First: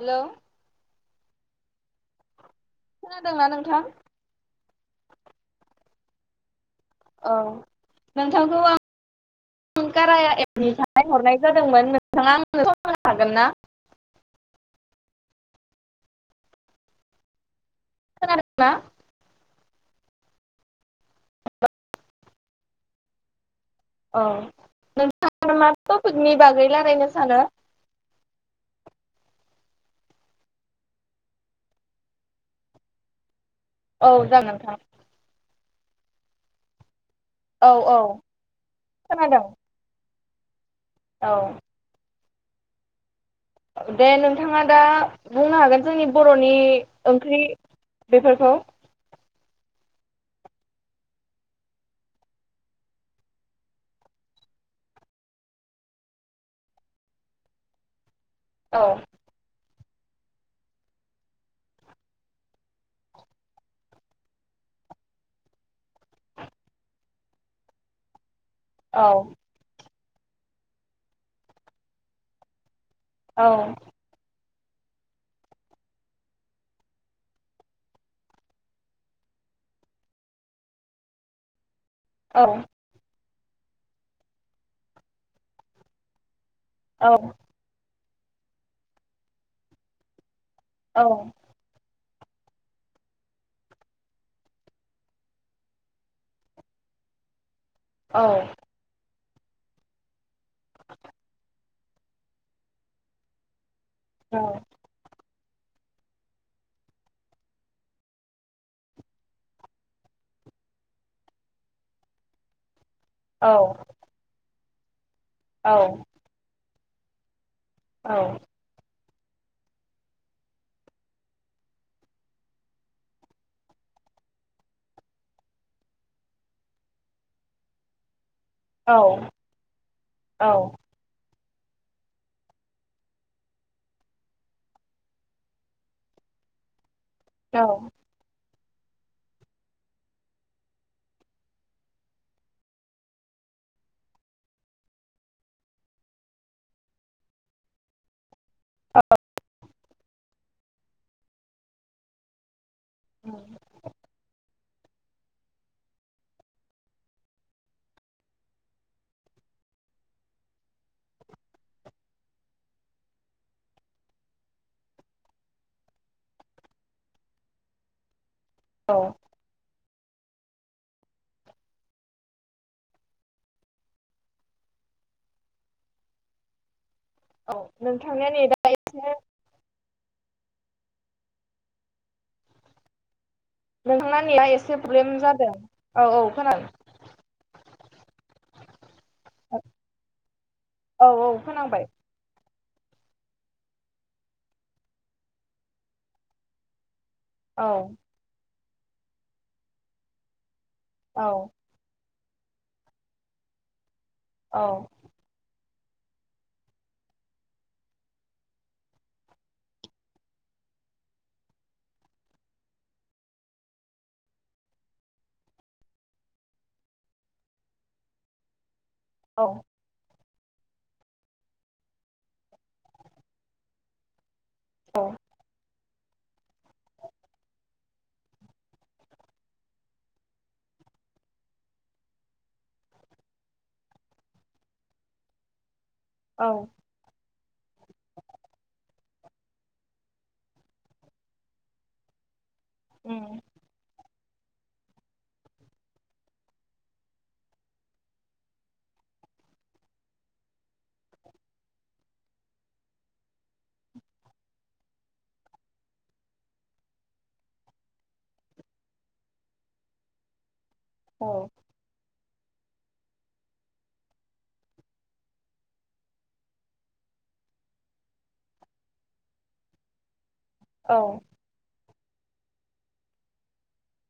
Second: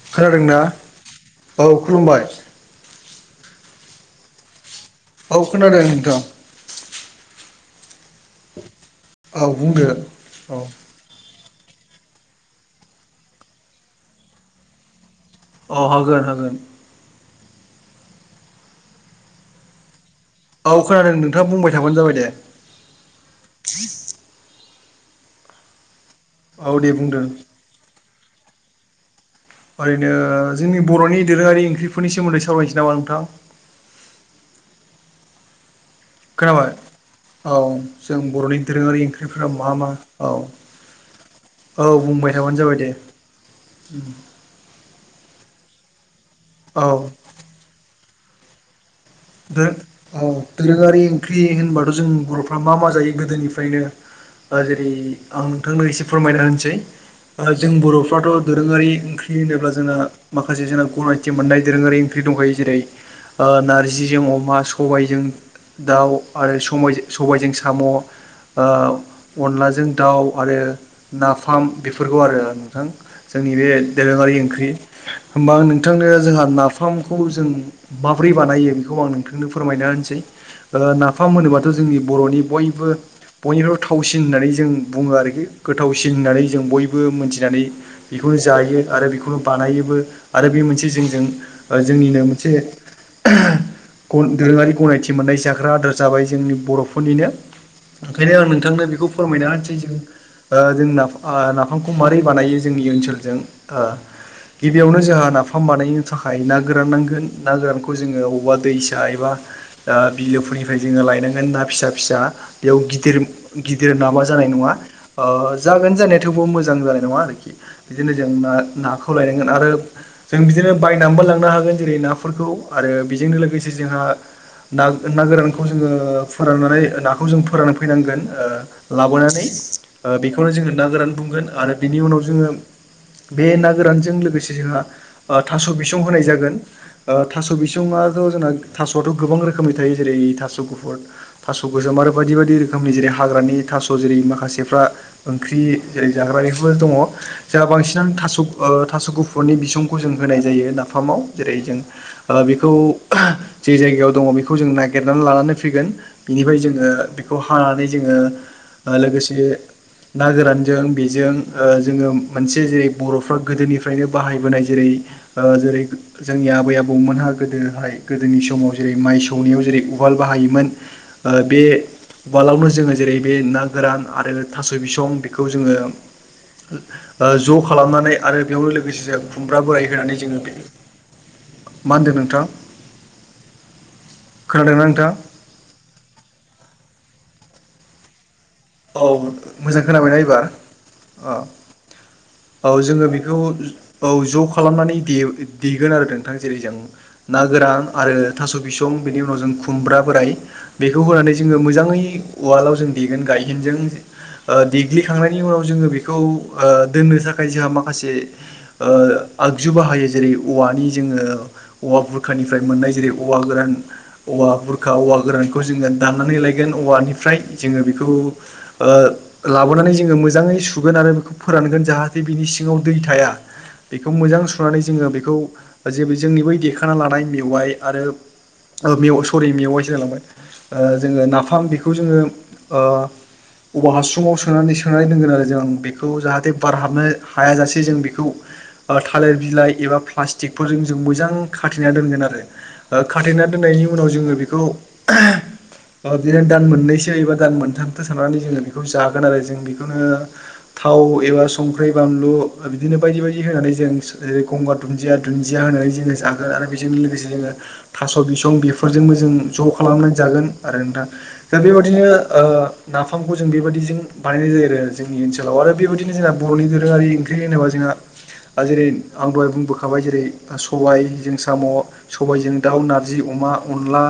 Hello खोनादोंना औ खुलुमबाय। खोनादोंना नोंथां? औ खोनादों नोंथां। औ नोंथांखौ औ बुंदो आं कार औ एमनि थाखाय हरनाय जादोंमोन नोंथाङानोनो हागोन ना? अ होगोन होगोन। खोनादों ना? औ खोनादों नोंथाङा बुंबाय थाबानो जाबाय दे। औ नोंथाङा मा टपिकनि बागै औ दे रायलायनो बुंदो सानो? ओरैनो जोंनि बर'नि दोरोङारि ओंख्रिफोरनि सोमोन्दै सावरायनोसै नामा नोंथां? औ जागोनथां। खोनाबाय औ जों बर'नि दोरोङारि खोनादों ओंख्रिफोरा मा मा औ औ औ बुंबाय थाबानो जाबाय दे। दे नोंथाङा दा बुंनो हागोन जोंनि बर'नि औ ओंख्रि बेफोरखौ दा औ दोरोङारि ओंख्रि होनबाथ' जों बर'फ्रा मा मा जायो गोदोनिफ्रायनो ओ जेरै आं नोंथांनो एसे फोरमायना होनोसै जों बर' फ्राथ' औ दोरोङारि ओंख्रि होनोबा जोंङो माखासे जोंना गनायथि मोननाय दोरोङारि ओंख्रि दंखायो जेरै ओ नारजि जिजों अमा सबायजों दाउ आरो समाय सबायजों साम' ओ औ अनलाजों दाउ आरो नाफाम बेफोरखौ आरो नोंथां औ जोंनि बे दोरोङारि ओंख ख्रि होमबा आं नोंथांनो जोंहा नाफामखौ जों माब्रै बानायो खौ आं नोंथांनो फोरमायना होनसै ओ नाफाम होनोबाथ' जोंनि बर'नि औ बयबो बयनिबो थावसिन होननानै जों बुङो आरोखि गोथावसिन होननानै जों बयबो औ मोनथिनानै बेखौनो जायो आरो बेखौनो बानायोबो आरो बे मोनसे औ जोंजों ओ जोंनिनो मोनसे गन दोरोङारि गनायथि मोननाय जाग्रा आदार जाबाय जोंनि बर'फोरनिनो औ ओंखायनो आं नोंथांनो बेखौ फोरमायना हानोसै जों जों नाफामखौ माबारै बानायो जोंनि ओनसोलजों ओ औ गिबियावनो जोंहा नाफाम बानायनो थाखाय ना गोरान नांगोन ना गोरानखौ जोङो बबावबा दैसा एबा ओ बिलोफोरनिफ्राय जोङो लायनांगोन ना फिसा फिसा बेयाव गि दिर औ गिदिर नाबा जानाय नङा ओ जागोन औ जानाया थेवबो मोजां जानाय नङा आरोखि बिदिनो जों नाखौ खौ लायनांगोन आरो जों बिदिनो बायनानैबो लांनो हागोन जेरै नाफोरखौ आरो बेजोंनो लो से जोंहा ना ना गोरानखौ जोङो फोराननानै नाखौ जों फोरान फैनांगोन ओ औ लाबोनानै बेखौनो जोङो ना गोरान बुंगोन आरो बिनि उनाव जोङो बे ना गोरानजों लोगोसे जोंहा थास' बिसं होनाय जागोन ओ थास' औ बिसङाथ' जोंना थास'आथ' गोबां रोखोमनि थायो जेरै थास' गुफुर थास' गोसोम आरो बायदि बायदि रोखोमनि जेरै हाग्रानि नि थास' जेरै माखासेफ्रा ओंख्रि जै जाग्रा एफोर दङ जों बांसिनानो थास' ओ थास' गुफुरनि बिसंखौ जों होनाय जायो नाफामाव जेरै जों ओ बे खौ याव दङ बेखौ जों नागिरनानै लानानै फैगोन बिनिफ्राय जोङो बेखौ हानानै जोङो ओ लोगोसे ना गोरानजों बेजों जोङो मोनसे जे बर'फ्रा गोदोनिफ्रायनो बाहायबोनाय जेरै ओ जेरै जोंनि आबै आबौमोनहा गोदोहाय जोंनि समाव जेरै औ माइ सौनायाव जेरै उवाल बाहायोमोन ओ बे उवालावनो जोङो जेरै बे ना गोरान आरो थास' बिसं बेखौ जोङो ओ औ ज' खालामनानै नोंथांनिया आरो नेटआ बेयावनो लोगोसे एसे जों खुमब्रा बोराय होनानै जोङो मा होनदों नोंथां नोंथांना एसे खोनादोंना प्रब्लेम नोंथां जादों औ औ खोनादों औ मोजां खोनाबायना एबार औ अ औ खोनांबाय औ जोङो बेखौ औ ज' खालामनानै दे देगोन आरो नोंथां जेरै जों ना औ गोरान आरो थास' बिसं बेनि उनाव जों खुमब्रा बोराय बेखौ औ होनानै जोङो मोजाङै उवालाव जों देगोन गायहेनजों ओ औ देग्लिखांनायनि उनाव जोङो बेखौ दोननो थाखाय जों माखासे ओ आगजु बाहायो जेरै औवा मानि जोङो औवा बुरखानिफ्राय मोननाय जेरै औवा गोरान औवा बुरखा औवा गोरानखौ जोङो दाननानै लायगोन औवानिफ्राय जोङो बेखौ औ ओ लाबोनानै जोङो मोजाङै सुगोन आरो बेखौ फोरानगोन जाहाथे बिनि सिङाव दै थाया बेखौ मोजां सुनानै औ जोङो बेखौ जे जोंनि बै देखाना लानाय मेवाइ आरो ओ मेव सरि मेवाइसो होनलाय लांबाय जोङो नाफाम बेखौ जोङो औवा हासुङाव सोनानै सोनानै दोनगोन आरो जों बेखौ औ जाहाथे बार हाबनानै हायाजासे जों बेखौ थालिर बिलाइ एबा प्लास्टिकफोरजों जों मोजां खाथेना दोनगोन आरो उम खाथेना दोननायनि उनाव जोङो बेखौ ओ बिदिनो दान मोननैसो एबा दान मोनथाम नानै ज जागोन आरो जों बेखौनो थाव एबा संख्रि बानलु बिदिनो बायदि बायदि होनानै जों जेरै गंगार दुन्दिया दुन्दिया होनानै जोङो जागोन आरो बेजों लोगोसे जोङो थास' बिसं बेफोरजोंबो जों ज' खालामनानै जागोन आरो नोंथां औ दा बेबादिनो ओ नाफामखौ जों बेबायदिजों बानायनाय जायो आरो जोंनि ओनसोलाव आरो बेबायदिनो जोंहा बर'नि दोरोङारि ओंख्रि होनोबा जोंहा आरो जेरै आं दहाय बुंबोखाबाय जेरै औ सबाय जों साम' सबायजों दाउ नारजि अमा अनला।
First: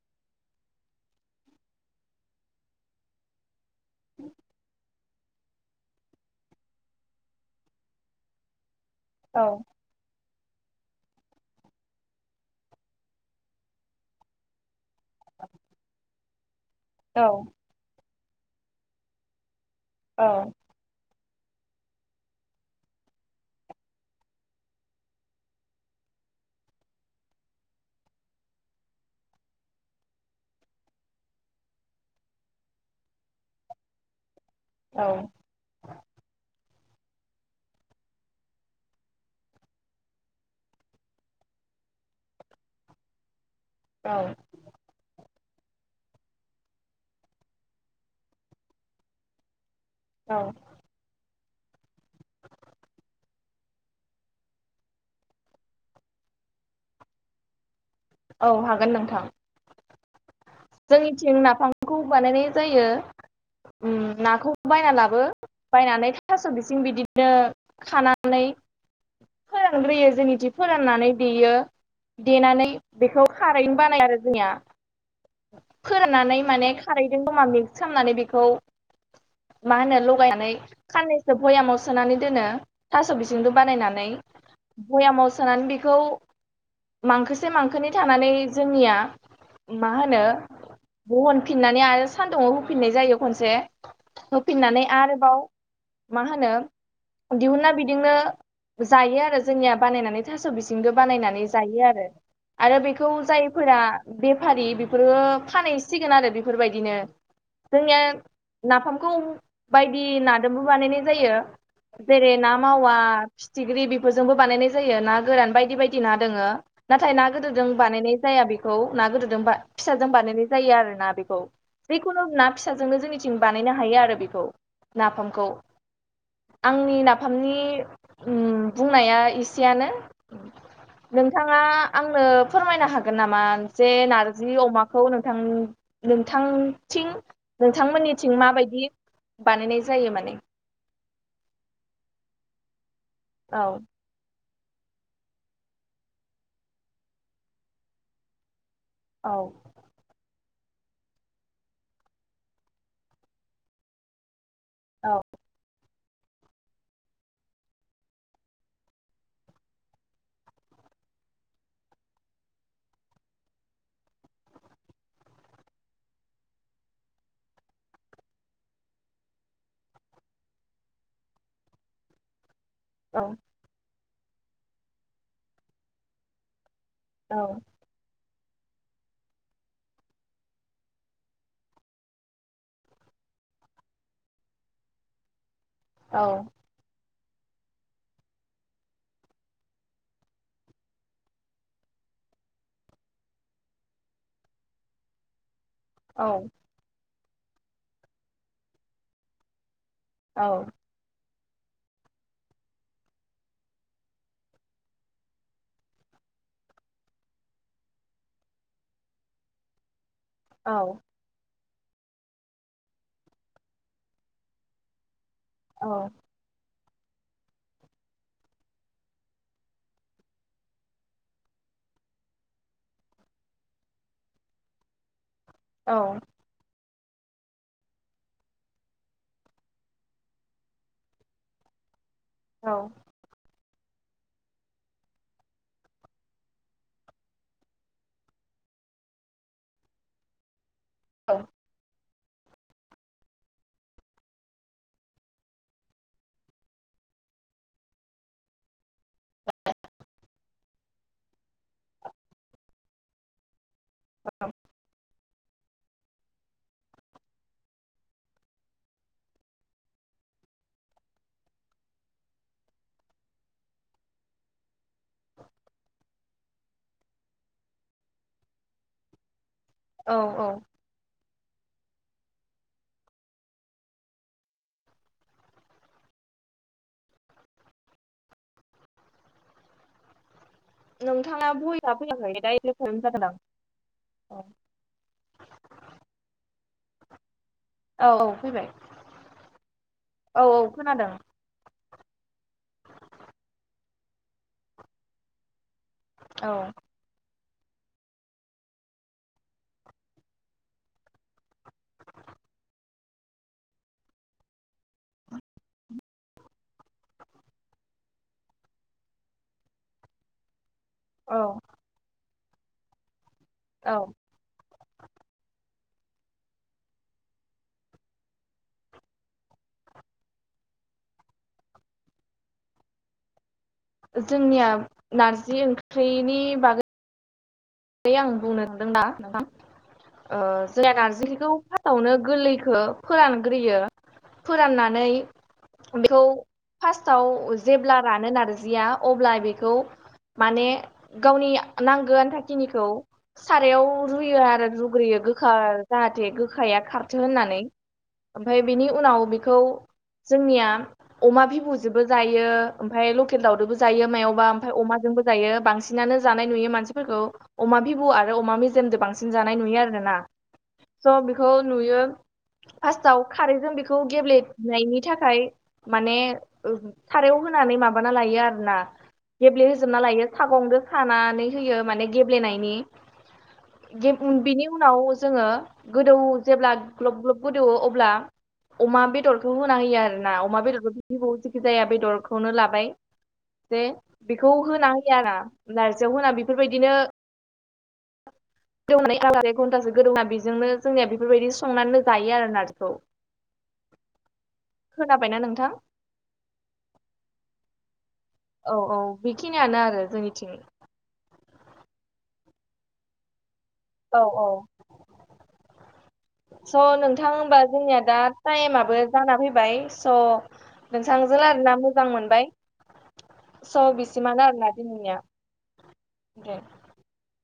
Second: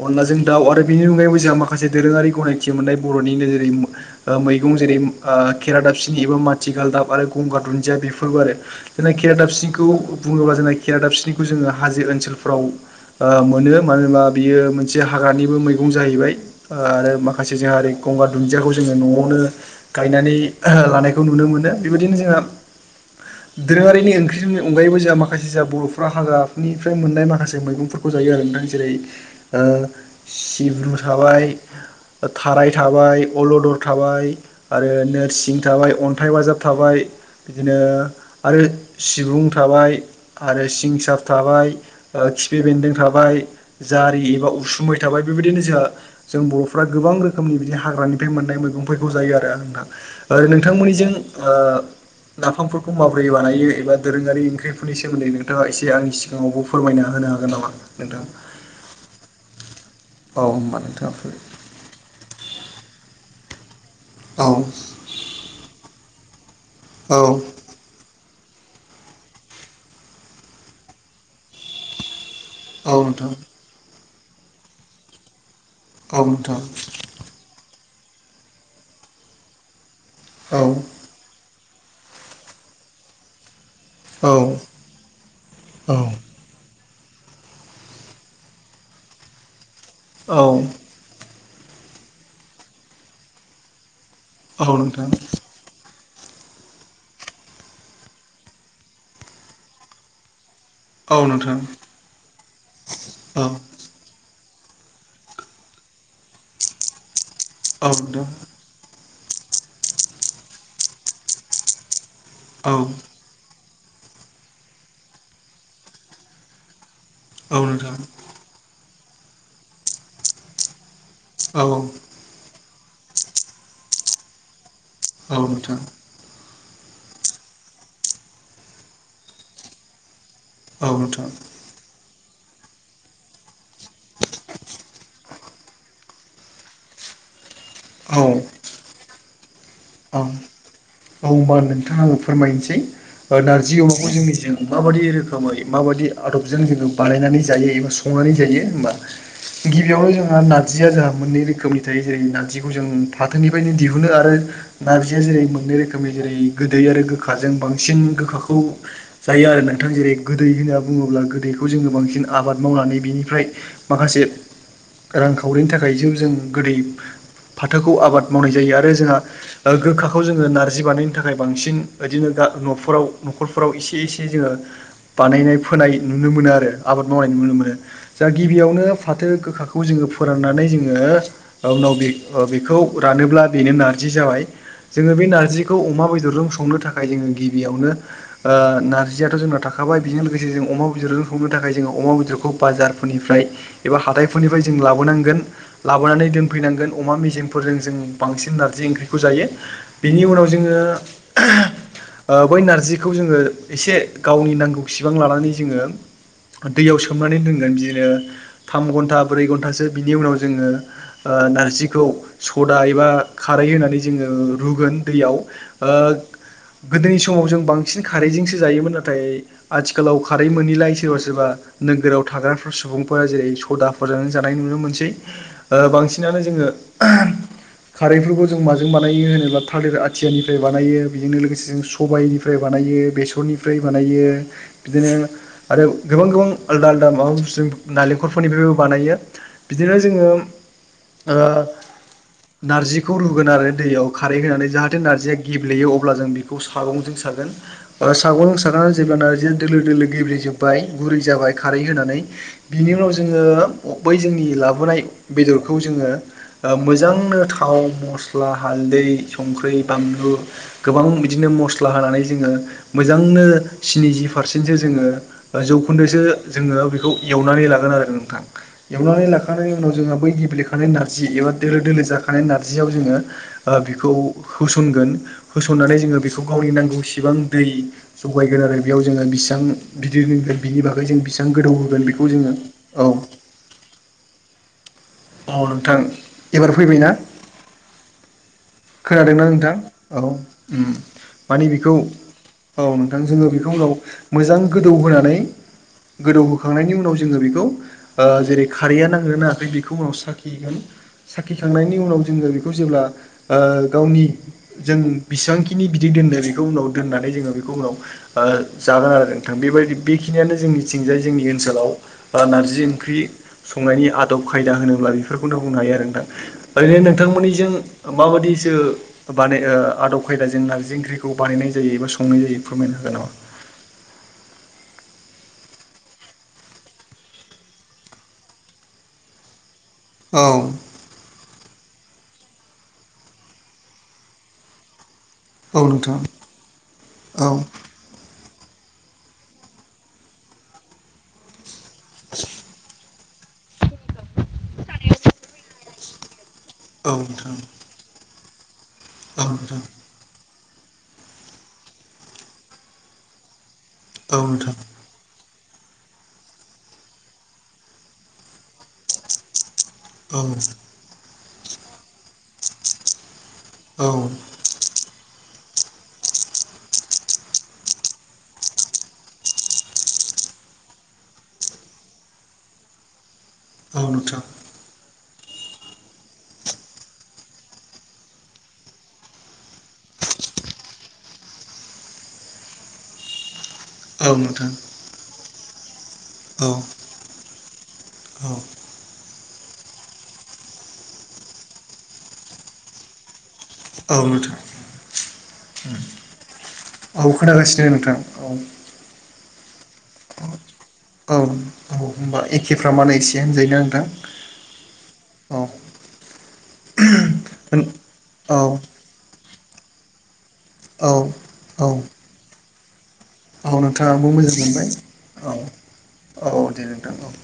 ओ अनलाजों दाउ आरो बिनि मुगैबो जोंहा माखासे दोरोङारि गनायथि मोननाय बर'निनो जेरै मैगं जेरै ओ खेरादाब सिनि एबा माथिगालदाब आरो गंगार दुन्दिया बेफोरबो आरो जोंना औ खरादाब सिंखौ बुङोबा जोंना खेरादाब सिनिखौ जोङो हाजो ओनसोलफ्राव मोनो मानो होनबा बियो मोनसे हाग्रानिबो मैगं सम जाहैबाय। ओ आरो औ माखासे जोंहा ओरै गंगार दुन्दियाखौ जोङो न'आवनो औ गायनानै लानाय खौ नुनो मोनो बेबायदिनो जोंहा दोरोङारिनि ओंख्रिनि अनगायैबो जोंहा माखासे जोंहा बर'फोरा्रा हाग्रानिफ्राय मोननाय माखासे मैगंफोरखौ जा जेरै ओ सिब्रु साबाय थाराय थाबाय अलदर थाबाय आरो औ नोरसिं थाबाय अन्थाइ बाजाब थाबाय बिदिनो आरो सिबुं थाबाय आरो सिं सार थाबाय। खिफि बेन्दों थाबाय। जारि औ एबा उसुमै थाबाय बेबायदिनो जोंहा जों बर'फ्रा गोबां रोखोमनि बिदि हाग्रानिफ्राय मोननाय मैगंफोरखौ जायो आरो आं दा नोंथांमोननिजों ओ नाफामफोरखौ माबोरै बानायो एबा दोरोङारि ओंख्रिफोरनि सोमोन्दै नोंथाङा एसे आंनि सिगाङावबो फोरमायना हा मोन हागोन नामा? नोंथां? औ हागोन नोंथां। औ होनोमबा नोंथाङा नखौ बानायनाय जायो नाखौ औ बायना लाबो बायनानै थास' बेसि जों बिदिनो औ खान नानै फोरानग्रोयो जोंनिथि फोराननानै देयो। देनानै औ बेखौ नोंथां खारैनो बानाय आरो जोंनिया औ फोरनानै नोंथां माने खारैजों जमा मिक्स खालामनानै बेखौ मा होनो ल औ नानैैसो भयाव सोनानै दोनो थ बि औ भयामाव सोनानै औ बेखौ मांखोसे मांखोनि थानानै जोंनिया मा होनो? औ खनफिननानै आरो सान्दुंङाव होफिननाय जायो खनसे औ होफिननानै नोंथां आरोबाव मा होनो दिहुना बिदिनो जायो आरो जोंनिया बानायनानै थास' बिसि औ बनानै नोंथां जायो आरो बे औ जायफोरा बेफारि बे फानहैसिगोन आरो बेफोरबायदिनो जोंनिया औ नोंथां नाफाम गौ बायदि नाजोंबो बानायनाय जायो जेरै ना औ नोंथां औ मावा। फिथिख्रि बेफोरजोंबो बानायनाय जायो ना गोरान बायदि बायदि ना दोङो। नाथाय ना औ गोदोजों नोंथां औ बानायनाय जाया बेखौ ना गोदोजों फिसाजों बानायनाय जायो आरो ना? बेखौ जिखुनु ना फिसाजोंनो जोंनिथिं बानायनो हायो आरो बेखौ। नाफामखौ आंनि नाफामनि बुंनाया एसेयनो। नोंथां नोंथाङा आंनो फोरमायनो हागोन नामा? जि अमाखौ नोंथां नोंथांथिं औ नोंथांमोननिथिं माबायदि बानायनाय जायो औ माने औ होनबा नोंथाङाबो फोरमायनोसै औ नारजि अमाखौ जोंनिजों माबायदि रोखोमै माबायदि आदबजों जोङो बानायनानै जायो एबा संनानै जायो होमबा औ गिबियावनो जों नारजिया जोंहा मोननै रोखोमनि थायो जेरै नारजिखौ जों फाथोनिफ्रायनो दिहुनो आरो नारजि औ जेरै मोननै रोखोम रोखोमनि जेरै गोदै आरो गोखाजों बांसिन गोखाखौ जायो आरो नोंथां जेरै गोदै होनना बुङो। बुङोब्ला गोदैखौ जोङो बांसिन आबाद मावनानै बिनिफ्राय माखासे रांखावरिनि थाखाय ज जों गोदै फाथोखौ आबाद मावनाय जायो आरो जोंहा गोखाखौ जोङो नारजि बानायनो थाखाय बांसिन बिओदिनो न'फोराव औ न'खरफोराव एसे एसे एसे जोङो बानायनाय फोनाय नुनो मोनो आरो आबाद मावनाय नुनो औ मोनो। जा गिबियावनो फाथो गोखाखौ जोङो फोराननानै जोङो उनाव बे बेखौ रान ब्ला बेनो नारजि जाबाय जोङो बे नारजिखौ अमा औ बेदरजों संनो थाखाय गिबियावनो नारजियाथ' जोंनना थाखाबाय बेजों लोगोसे जों अमा बेदरजों संनो थाखाय जोङो अमा बेदरखौ बे बाजारफोरनिफ्राय एबा हााइफोरनिफ्राय जों लाबोनांगोन औ लाबोनानै दोनफैनांगोन अमा मेजेंफोरजों जों बांसिन नारजि ओंख्रिखौ जायो। बेनि औ उनाव जोङो [unintelligible] बै नारजिखौ जोङो एसे गावनि नांगौ सिबां लानानै जोङो दैयाव सोमनानै दोनगोन बिदिनो थाम घन्टा ब्रै घन्टासो बिनि उनाव जोङो औ नारजिखौ सदा एबा खारै होनानै जोङो रुगोन दैयाव गोदोनि समाव जों बांसिन खारैजोंसो जायोमोन नाथाय आथिखालाव खारै मोनैलाय सोरबा सोरबा नोगोराव थाग्राफोर सुबुंफोरा जेरै सदाफोरजों जानाय नुनो मोनसै बांसिनानो जोङो खारैफोरखौ जों माजों बानायो होनो थालिर आथियानिफ्राय बानायोायो बेजोंनो लोगोसे जों सबायनिफ्राय औ बानायो बेसरनिफ्राय बानाय बिदिनो आरो गोबां गोबां आलदा आदा माबा नालेंखरफोरनि फोर बानायो बिदिनो जोङो नारजिखौ रुगोन आरो दैयाव खारैहोनानै जाहाथे नारजिया गेब्लेयो अब्ला जों बेखौ सागंजों सागोन ओ सागं सानानै जेब्ला ार जो दोलो दोलो गेब्लेेजोबबाय गुरै जाबाय खारै होनानै बिनि उनाव जोङो बै जोंनि लाबोनाय बेदरखौ जोङो मोजांनो थाव मस्ला हाल बि संख्रै बानलु गोबां बिदिनो मसला होनानै जोङो मोजांनो स्निजि पारसेन्टसो जोङो जौखोन्दोसो जोङो बेखौ एवनानै लागोन आरो नोंथां। एवनानै लाखानाय उनाव जोंहा औ बै औ गेब्लेखानाय नारजि एबा दोलो दोलो जाखानाय नारजियाव जोङो बेखौ होसनगोन होसननानै जोङो बेखौ गावनि नांगौसेबां दै जगायगोन। आरो बेयाव जोङो बिसेबां बिदिरो नोंथाङा भयआ फैयाखै दा ए र प्रेम औ जागोन आं औ। अ नोंथां एबार फैबायना? औ फैबाय खोनादोंना नोंथां? औ माने बेखौ औ नोंथां जोङो बेखौ उनाव मोजां गोदौ होनानै औ गोदौहोखांनायनि उनाव जोङो बेखौ जेरै खारैया नांगनो नाङाखै बेखौ उनाव साखिगोन। साखिखांनायनि उनाव जोङो बेखौ जेब्ला गावनि जों बिसेबांखिनि बिदै खौ उनाव दनानै जोङो बेखौ उनाव जागोन आरो नोंथां बेबाय बेखिनिया जोंनि थिंजाय औ जोंनि ओनसोलाव बा नारजि ओंख्रि औ संनायनि आदब ा होनोब्ला बेफोरखौनो बुंनो हायो आरो नोंथां ओरैनो नोंथांमोननिजों माबादिसो बानाय आदब खायदाजों नारजि ओंख्रिखौ बानायनाय जायो एबा संनाय जायो फोरमायनो हागोनामा? जोंनिया नारजि ओंख्रिनि बागै है आं बुंनो [unintelligible] ओ [unintelligible] हागोन नारजिखौ [unintelligible] फावनो गोरलैखो फोरानग्रोयो फोराननानै नामा? बेखौ फार्स्टआव औ नोंथां औ जेब्ला रानो नार जिया अब्ला बेखौ माने गावनि नांगो आनथा सारायाव रुयो आरो रुग्रोयो गो जाहाथे गोखाया औ खारथो नोंथां होननानै ओमफ्राय बिनि उनाव औ बेखौ नोंथां जोंनिया अमा बिबुजोंबो जायो ओमफ्राय लकेल दाउजोंबो जायो औ मायावबा नोंथां ओमफ्राय अमाजोंबो जायो बांसिनानो जानाय नुयो मानसिफोरखौ अमा बिबु आरो अमा मेजेमजों बांसिन जानाय नुयो आरो ना स' बेखौ नुयो फार्स्टाव खारैजों बेखौ औ गेब्लेबनायनि थाखाय माने थारायाव होनानै माबाना लायो आरो ना गेब्लेहोजोबना लायो सागंजों खानानै होयो माने गेब्लेनायनि औ नोंथां बिनि उनाव जोङो गोदौ जेब्ला ग्लब ग्लब गोदौवो अब्ला अमा बेदरखौ होना होयो आरो ना अमा बेदरखौ बि जेखि जाया बेदरखौनो लाबाय दे औ बेखौ नोंथां होना होयाना नारजियाव होना औ बेफोरबायदिनो [unintelligible] व घन्टासो गोदौना बेजोंनो जोंनिया बेफोरबायदि संनानै जायो आरो नार्जिखौ औ नोंथां नोंथां औ खोनागासिनो नोंथां औ औ बेखिनियानो आरो जोंनिथिं औ औ होमबा एखेफ्रामानो एसे होनजायो औ औ स' नोंथां होनबा जोंनिया दा औ टाइमाबो जाना फै बाय स' औ नोंथांजों रायलायना औ मोजां मोनबाय औ स' नोंथां आाबो बिसिमानो मोजां आरोना मोनबाय दिनैनिया औ औ दे नोंथां औ